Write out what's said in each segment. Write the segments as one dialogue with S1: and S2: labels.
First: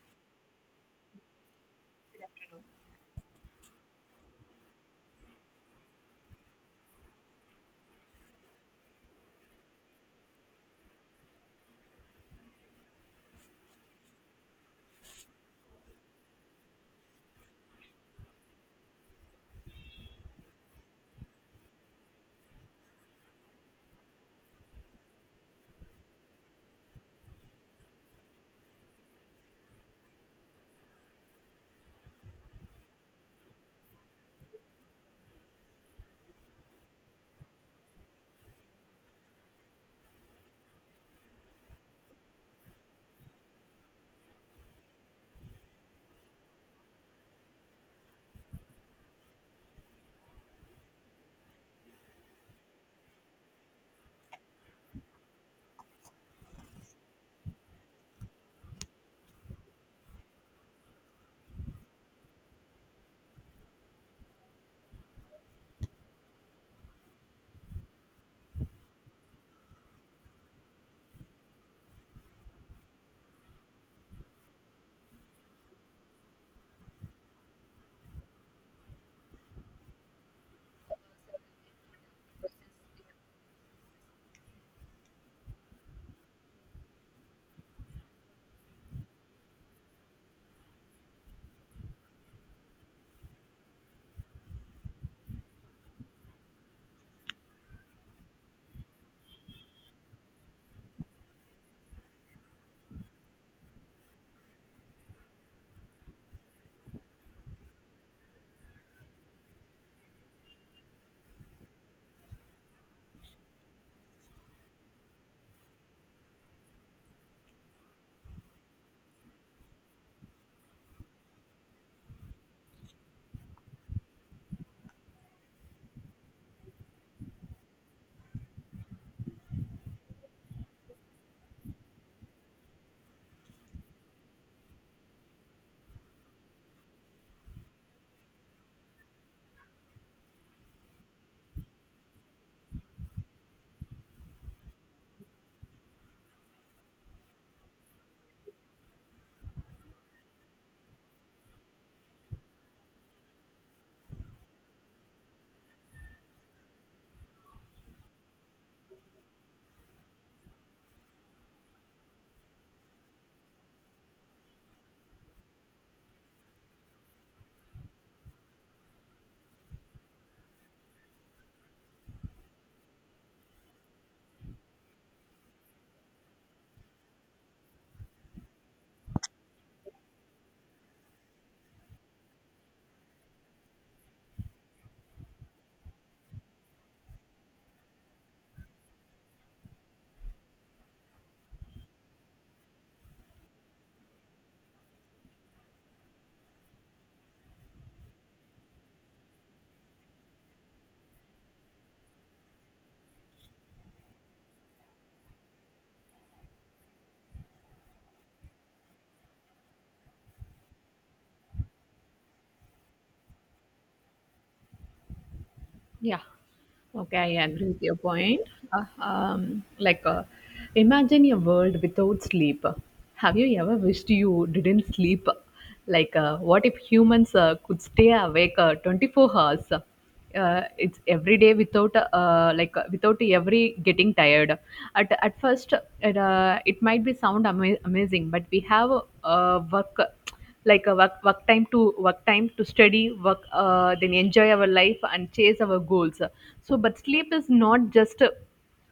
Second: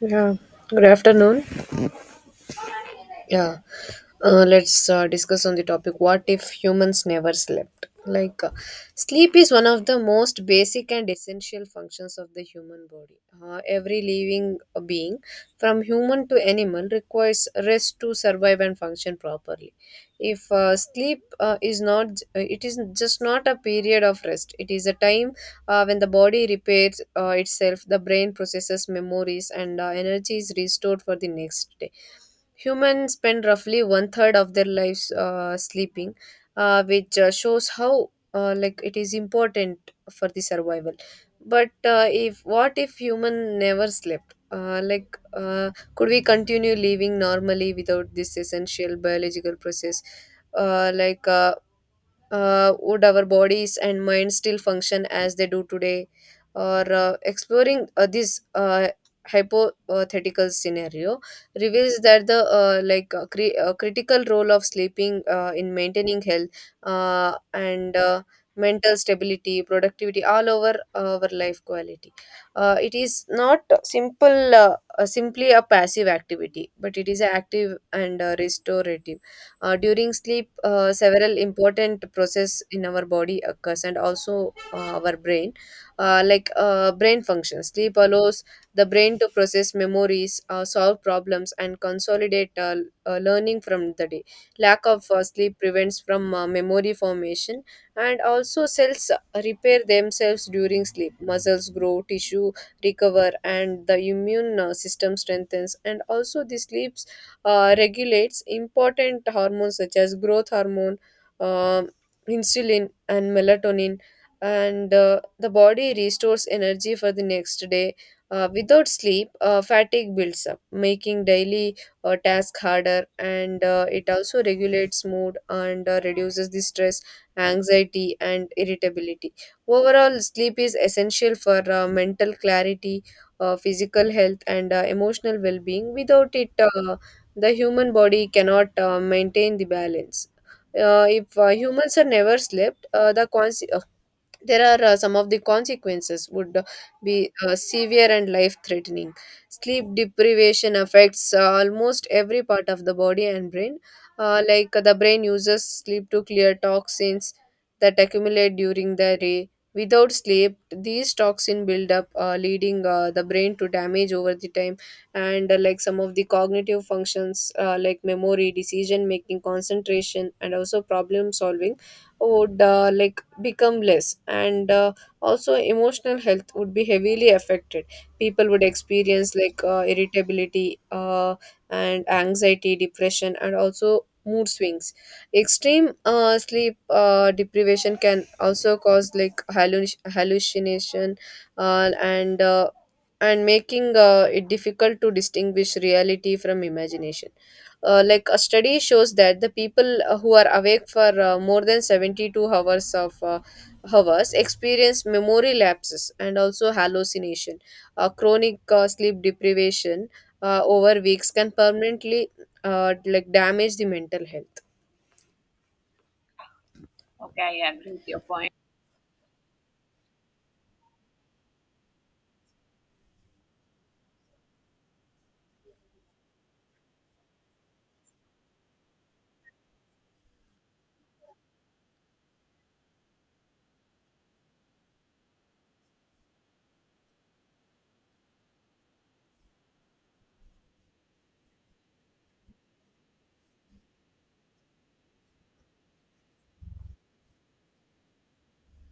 S1: Yeah. Good afternoon. Yeah. Let's discuss on the topic, what if humans never slept? Sleep is one of the most basic and essential functions of the human body. Every living being, from human to animal, requires rest to survive and function properly. If sleep is not, It is just not a period of rest, it is a time when the body repairs itself, the brain processes memories, and energy is restored for the next day. Humans spend roughly one third of their lives sleeping, which shows how it is important for the survival. But if what if human never slept? Could we continue living normally without this essential biological process? Uh, like, uh, would our bodies and minds still function as they do today, or exploring this hypothetical scenario reveals that the critical role of sleeping in maintaining health, and mental stability, productivity, all over our life quality. It is not simple simply a passive activity, but it is active and restorative. During sleep, several important process in our body occurs, and also our brain, brain function. Sleep allows the brain to process memories, solve problems, and consolidate learning from the day. Lack of sleep prevents from memory formation, and also cells repair themselves during sleep. Muscles grow, tissue recover, and the immune system strengthens. And also, the sleep regulates important hormones such as growth hormone, um insulin, and melatonin, and the body restores energy for the next day. Without sleep, fatigue builds up, making daily tasks harder, and it also regulates mood and reduces the stress, anxiety, and irritability. Overall, sleep is essential for mental clarity, physical health, and emotional well being. Without it, the human body cannot maintain the balance. If humans are never slept, there are some of the consequences would be severe and life threatening. Sleep deprivation affects almost every part of the body and brain. The brain uses sleep to clear toxins that accumulate during the day. Without sleep, these toxin build up, leading the brain to damage over the time. And some of the cognitive functions, memory, decision making, concentration, and also problem solving would become less. And also, emotional health would be heavily affected. People would experience irritability, and anxiety, depression, and also mood swings. Extreme sleep deprivation can also cause like hallucination, uh, and uh, and making it difficult to distinguish reality from imagination. A study shows that the people who are awake for more than 72 hours of hours experience memory lapses and also hallucination. Chronic sleep deprivation over weeks can permanently damage the mental health.
S2: Yeah, okay, I
S1: Okay,
S2: agree
S1: I
S2: with
S1: agree
S2: your
S1: with your
S2: point.
S1: point.
S2: Uh, um, like, uh, Imagine a world without sleep. Have you ever wished you didn't sleep? What if humans could stay awake 24 hours? It's every day without without every getting tired at first it might be sound amazing, but we have work, like a work time to study work, then enjoy our life and chase our goals. But sleep is not just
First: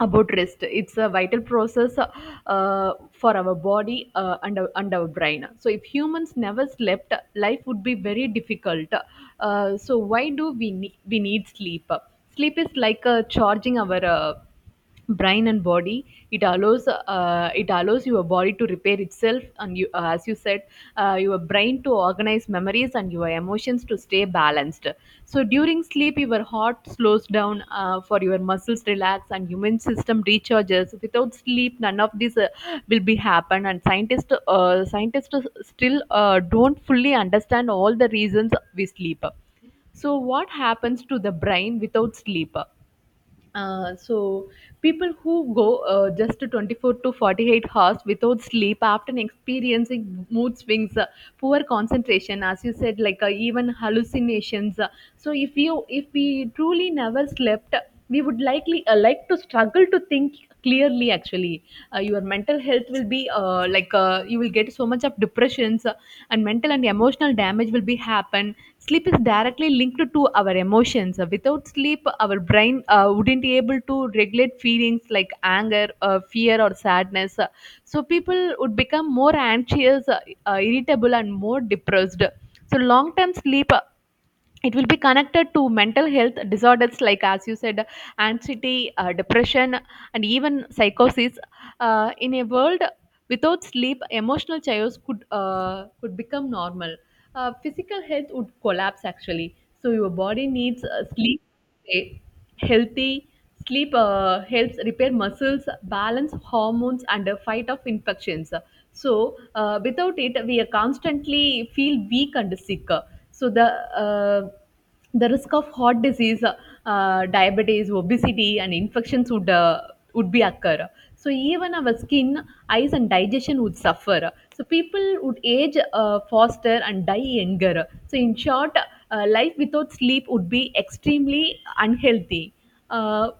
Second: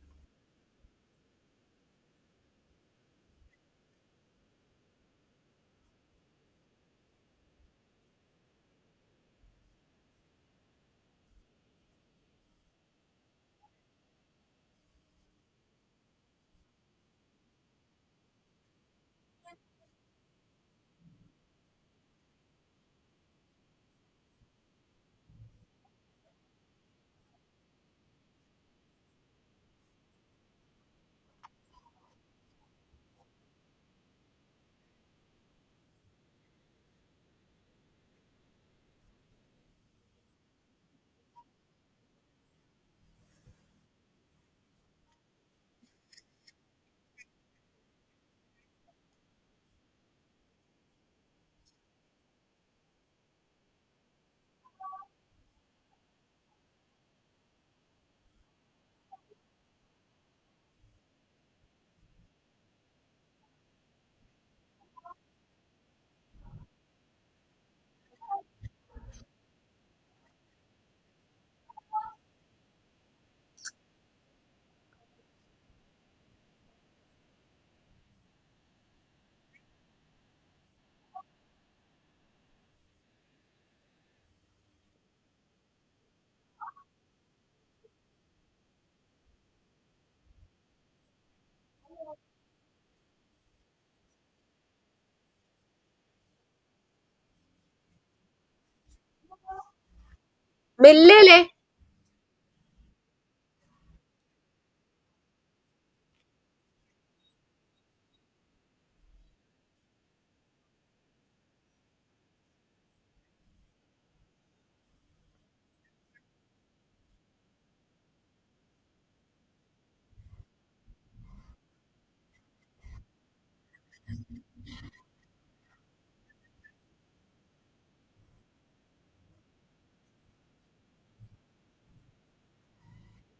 S2: about rest, it's a vital process for our body and our brain. So if humans never slept, life would be very difficult. So why do we need sleep? Sleep is like charging our brain and body. It allows your body to repair itself and you, as you said, your brain to organize memories and your emotions to stay balanced. So during sleep, your heart slows down, for your muscles relax and human system recharges. Without sleep, none of this will be happen. And scientists still don't fully understand all the reasons we sleep. So what happens to the brain without sleep? uh, so people who go just to 24 to 48 hours without sleep often experiencing mood swings, poor concentration, as you said, even hallucinations. So if we truly never slept, we would likely to struggle to think clearly, actually. Your mental health will be you will get so much of depressions, and mental and emotional damage will be happen. Sleep is directly linked to our emotions. Without sleep, our brain wouldn't be able to regulate feelings like anger, fear or sadness. So people would become more anxious, irritable and more depressed. So long term sleep, it will be connected to mental health disorders like, as you said, anxiety, depression and even psychosis. In a world without sleep, emotional chaos could become normal. Physical health would collapse, actually. So your body needs
S1: మెల్లెలే.
S2: sleep. Healthy sleep helps repair muscles, balance hormones and a fight off infections. So without it we are constantly feel weak and sick. So uh, the risk of heart disease, diabetes, obesity and infections would be occur. So even our skin, eyes and digestion would suffer, so people would age faster and die younger. So in short, life without sleep would be extremely unhealthy. Uh,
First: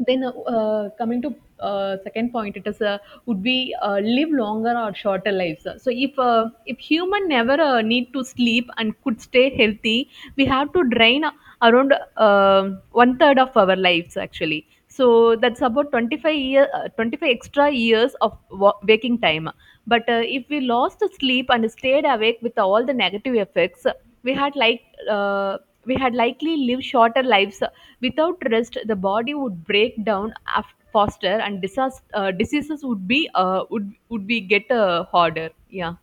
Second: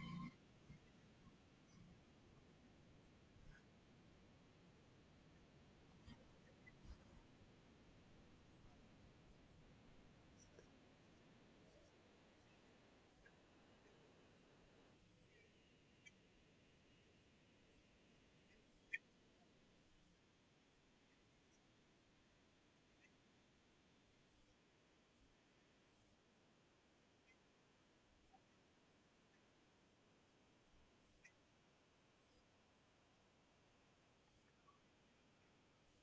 S2: then Coming to second point, it is would be live longer or shorter lives. So if human never need to sleep and could stay healthy, we have to drain around one third of our lives, actually. So that's about 25 extra years of waking time. But if we lost sleep and stayed awake with all the negative effects, we had like uh, we had likely lived shorter lives. Without rest, the body would break down faster and diseases would would be get harder, yeah.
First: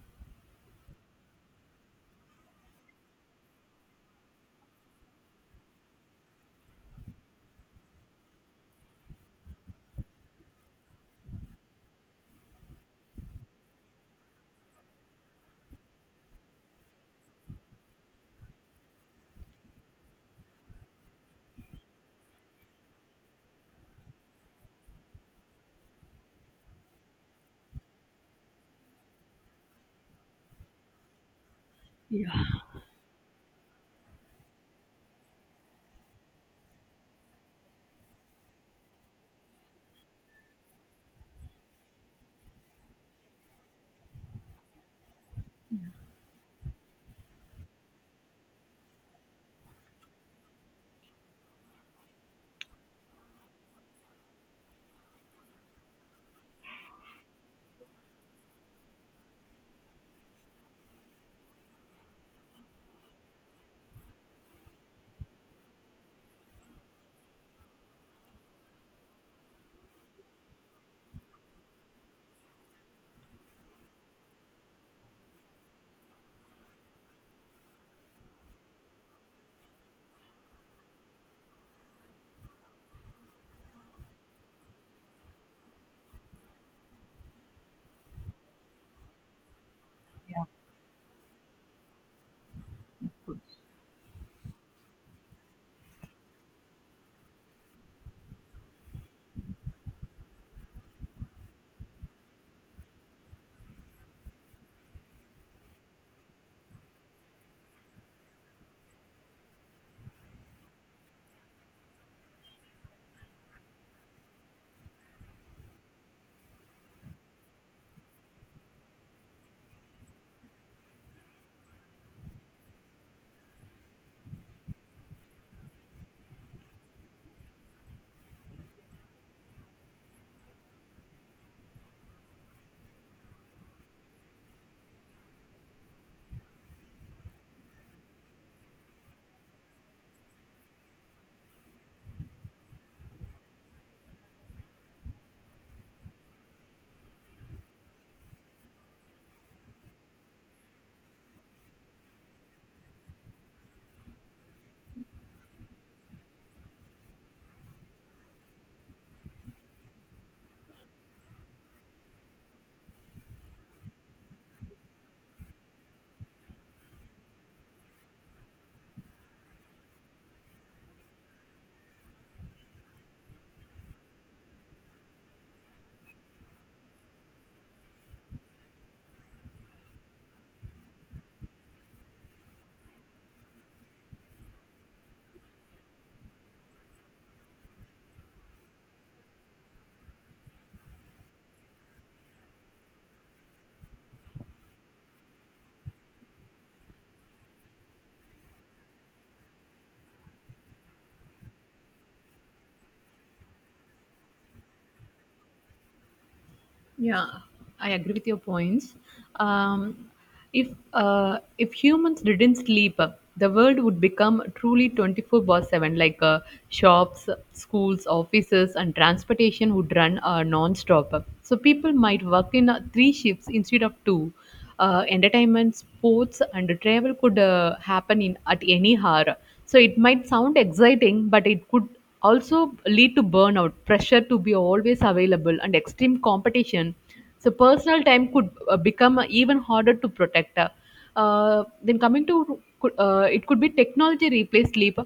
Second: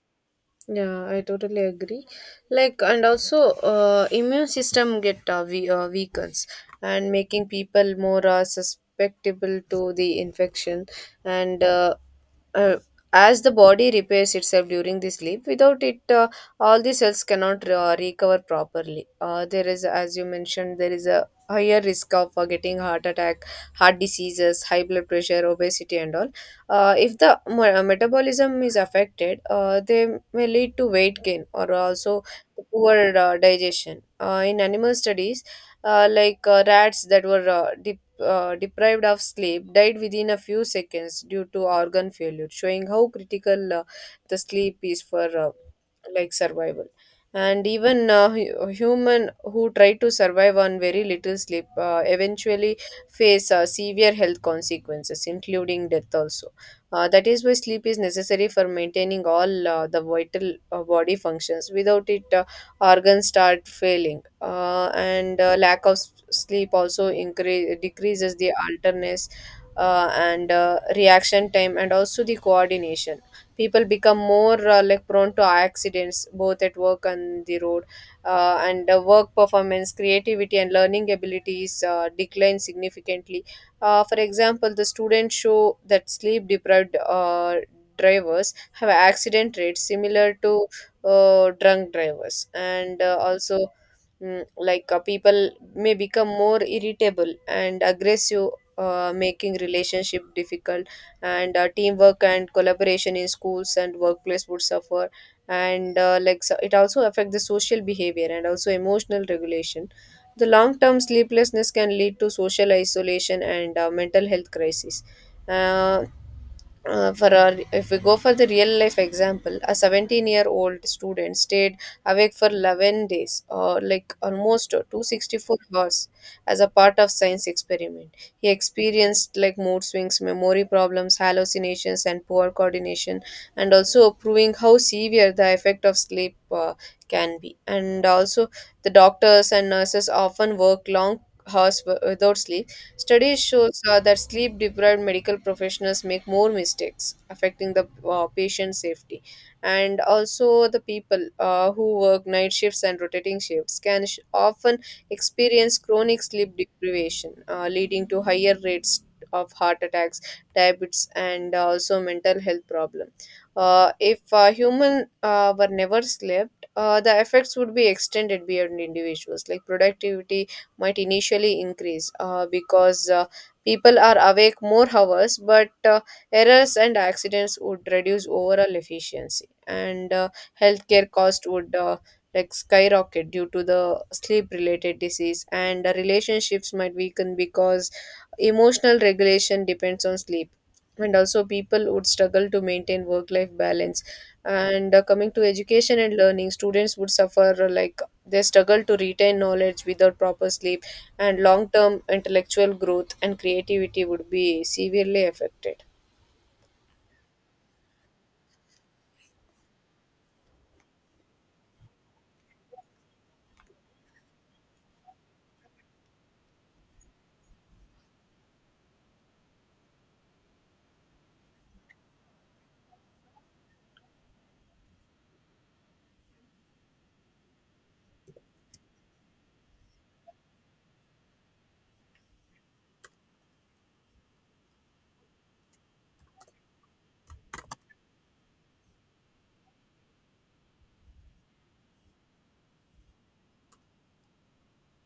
S1: Yeah, I totally agree. And also, immune system weakens and making people more susceptible to the infection. And uh, as the body repairs itself during the sleep, without it, all the cells cannot recover properly. There is, as you mentioned, there is a higher risk of getting heart attack, heart diseases, high blood pressure, obesity, and all. If the mo- metabolism is affected, they may lead to weight gain, or also
S2: Yeah,
S1: poor digestion. In animal studies, rats that were deprived of sleep died within a few seconds due to organ failure, showing how critical the sleep is for survival. And even human who try to survive on very little sleep eventually face severe health consequences, including death also. That is why sleep is necessary for maintaining all the vital body functions. Without it, organs start failing, and lack of sleep also increase decreases the alertness and reaction time, and also the coordination. People become more prone to accidents, both at work and the road, and work performance, creativity, and learning abilities decline significantly. For example, the students show that sleep deprived drivers have accident rates similar to drunk drivers, and also people may become more irritable and aggressive. Making relationship difficult, and teamwork and collaboration in schools and workplace would suffer, and so it also affect the social behavior and also emotional regulation. The long term sleeplessness can lead to social isolation and mental health crisis. Uh, if we go for the real life example, a 17-year-old student stayed awake for 11 days, or like almost 264 hours, as a part of science experiment. He experienced like mood swings, memory problems, hallucinations, and poor coordination, and also proving how severe the effect of sleep can be. And also, the doctors and nurses often work long hours without sleep. Studies shows that sleep-deprived medical professionals make more mistakes, affecting the patient safety. And also, the people who work night shifts and rotating shifts can often experience chronic sleep deprivation, leading to higher rates of heart attacks, diabetes, and also mental health problems. If human were never slept, the effects would be extended beyond individuals. Like productivity might initially increase because people are awake more hours, but errors and accidents would reduce overall efficiency, and healthcare cost would. Like skyrocket due to the sleep related disease, and relationships might weaken because emotional regulation depends on sleep, and also people would struggle to maintain work life balance. And coming to education and learning, students would suffer, they struggle to retain knowledge without proper sleep, and long term intellectual growth and creativity would be severely affected.
S2: Yeah, I agree with your points. Um, if if humans didn't sleep, the world would become truly 24 by 7. Shops, schools, offices, and transportation would run non-stop. So people might work in three shifts instead of two. Entertainment, sports, and travel could happen in at any hour. So it might sound exciting, but it could also lead to burnout, pressure to be always available, and extreme competition. So personal time could become even harder to protect. Then coming to it could be technology replace sleep.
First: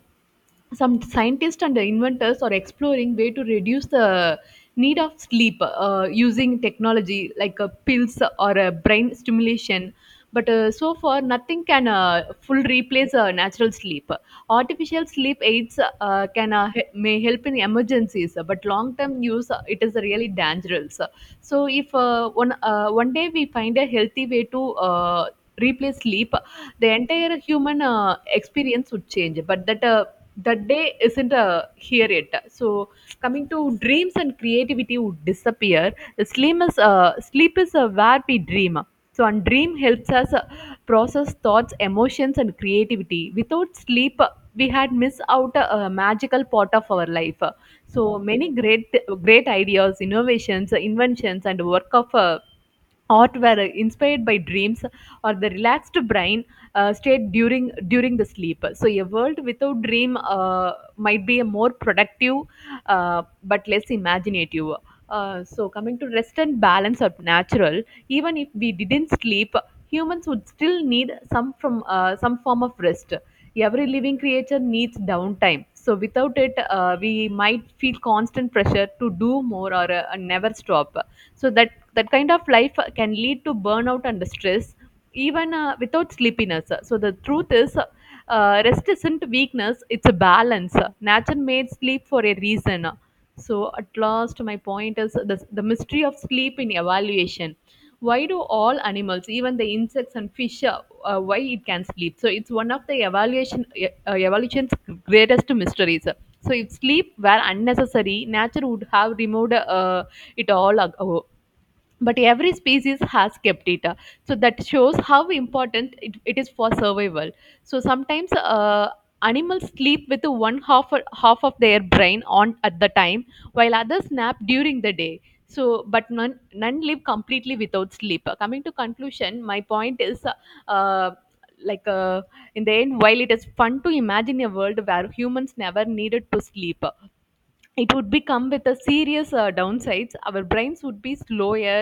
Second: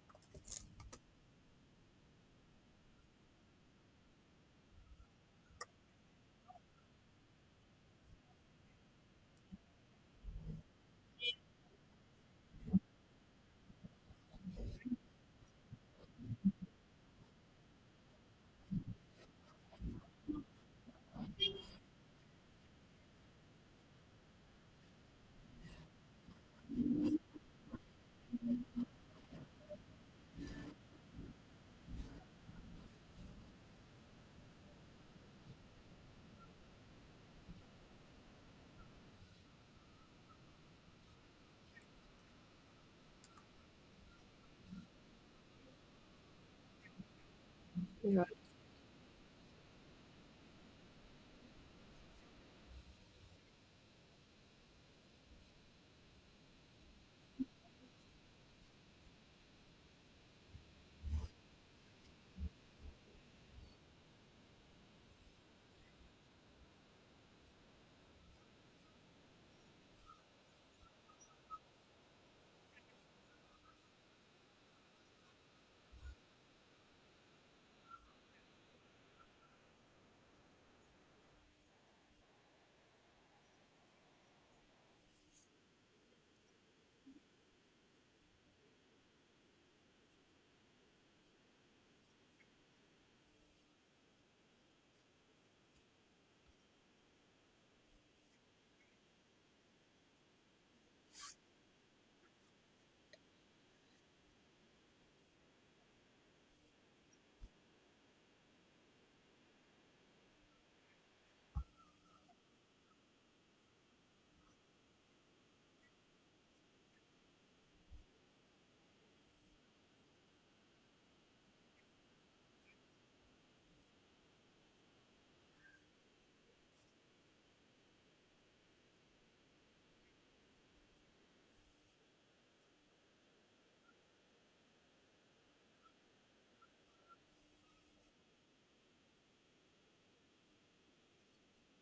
S2: Some scientists and inventors are exploring way to reduce the need of sleep using technology like pills or brain stimulation. But so far nothing can full replace natural sleep. Artificial sleep aids may help in emergencies, but long term use, it is really dangerous. So if one one day we find a healthy way to replace sleep, the entire human experience would change. But that day isn't here yet. So coming to dreams and creativity would disappear. Sleep is where we dream. And dream helps us process thoughts, emotions and creativity. Without sleep, we had missed out a magical part of our life. So many great ideas, innovations, inventions and work of art were inspired by dreams or the relaxed brain state during the sleep. So a world without dream might be a more productive but less imaginative. So coming to rest and balance are natural. Even if we didn't sleep, humans would still need some form of rest. Every living creature needs downtime, so without it we might feel constant pressure to do more or never stop. So that kind of life can lead to burnout and stress, even without sleepiness. So the truth is, rest isn't weakness, it's a balance. Nature made sleep for a reason. So at last, my point is the mystery of sleep in evaluation. Why do all animals, even the insects and fish, why it can sleep? So it's one of the evolution's greatest mysteries. So if sleep were unnecessary, nature would have removed it But every species has kept it, so that shows how important it is for survival. So sometimes animals sleep with one half of their brain on at the time, while others nap during the day. So but none live completely without sleep. Coming to conclusion, my point is uh, like uh, in the end, while it is fun to imagine a world where humans never needed to sleep, it would become with a serious downsides. Our brains would be slower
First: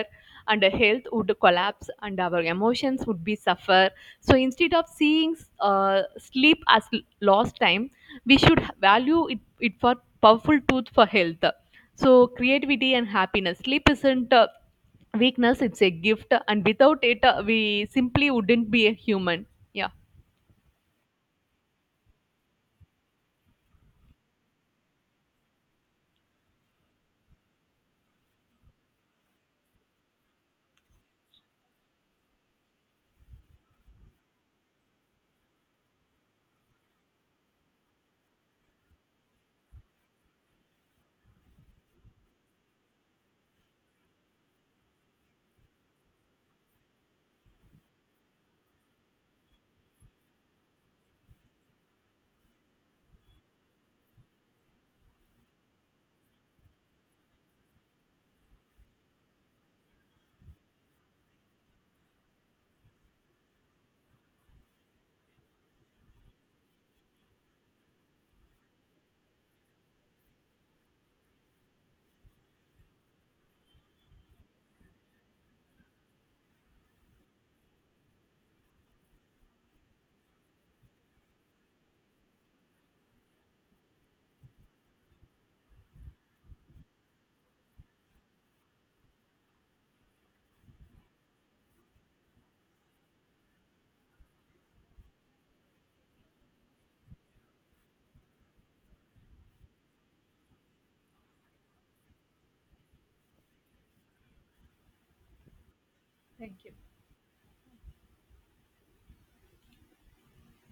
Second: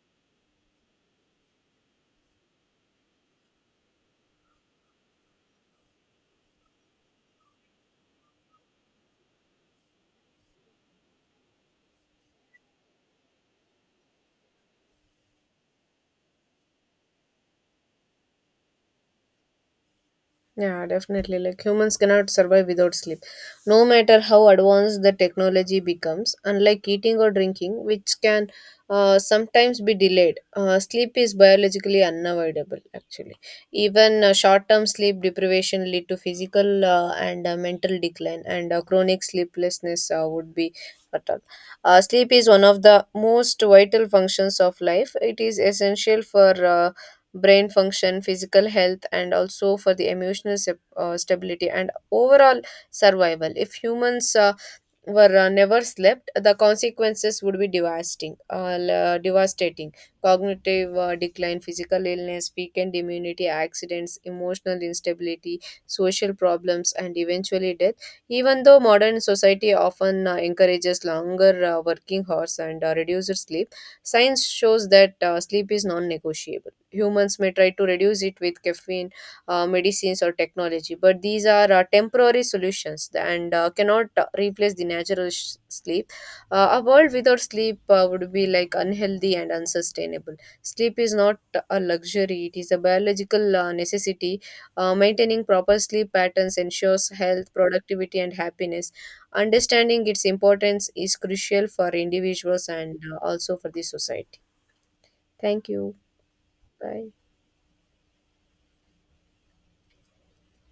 S2: and our health would collapse and our emotions would be suffer. So instead of seeing sleep as lost time, we should value it for powerful tooth for health. So creativity and happiness, sleep isn't a weakness, it's a gift. And without it we simply wouldn't be a human. Yeah.
S1: Yeah, definitely. Like humans cannot survive without sleep. No matter how advanced the technology becomes, unlike eating or drinking, which can sometimes be delayed, sleep is biologically unavoidable, actually. Even short term sleep deprivation lead to physical and mental decline, and chronic sleeplessness would be fatal. Sleep is one of the most vital functions of life. It is essential for brain function, physical health, and also for the emotional stability and overall survival. If humans were never slept, the consequences would be devastating. Devastating cognitive decline, physical illness, weakened immunity, accidents, emotional instability, social problems, and eventually death. Even though modern society often encourages longer working hours and reduced sleep, science shows that sleep is non-negotiable. Humans may try to reduce it with caffeine, medicines, or technology, but these are temporary solutions and cannot replace the natural sleep. A world without sleep would be like unhealthy and unsustainable. Sleep is not a luxury, it is a biological necessity. Maintaining proper sleep patterns ensures health, productivity, and happiness. Understanding its importance is crucial for individuals and also for the society. Thank you.
S2: Thank you.
S1: Bye.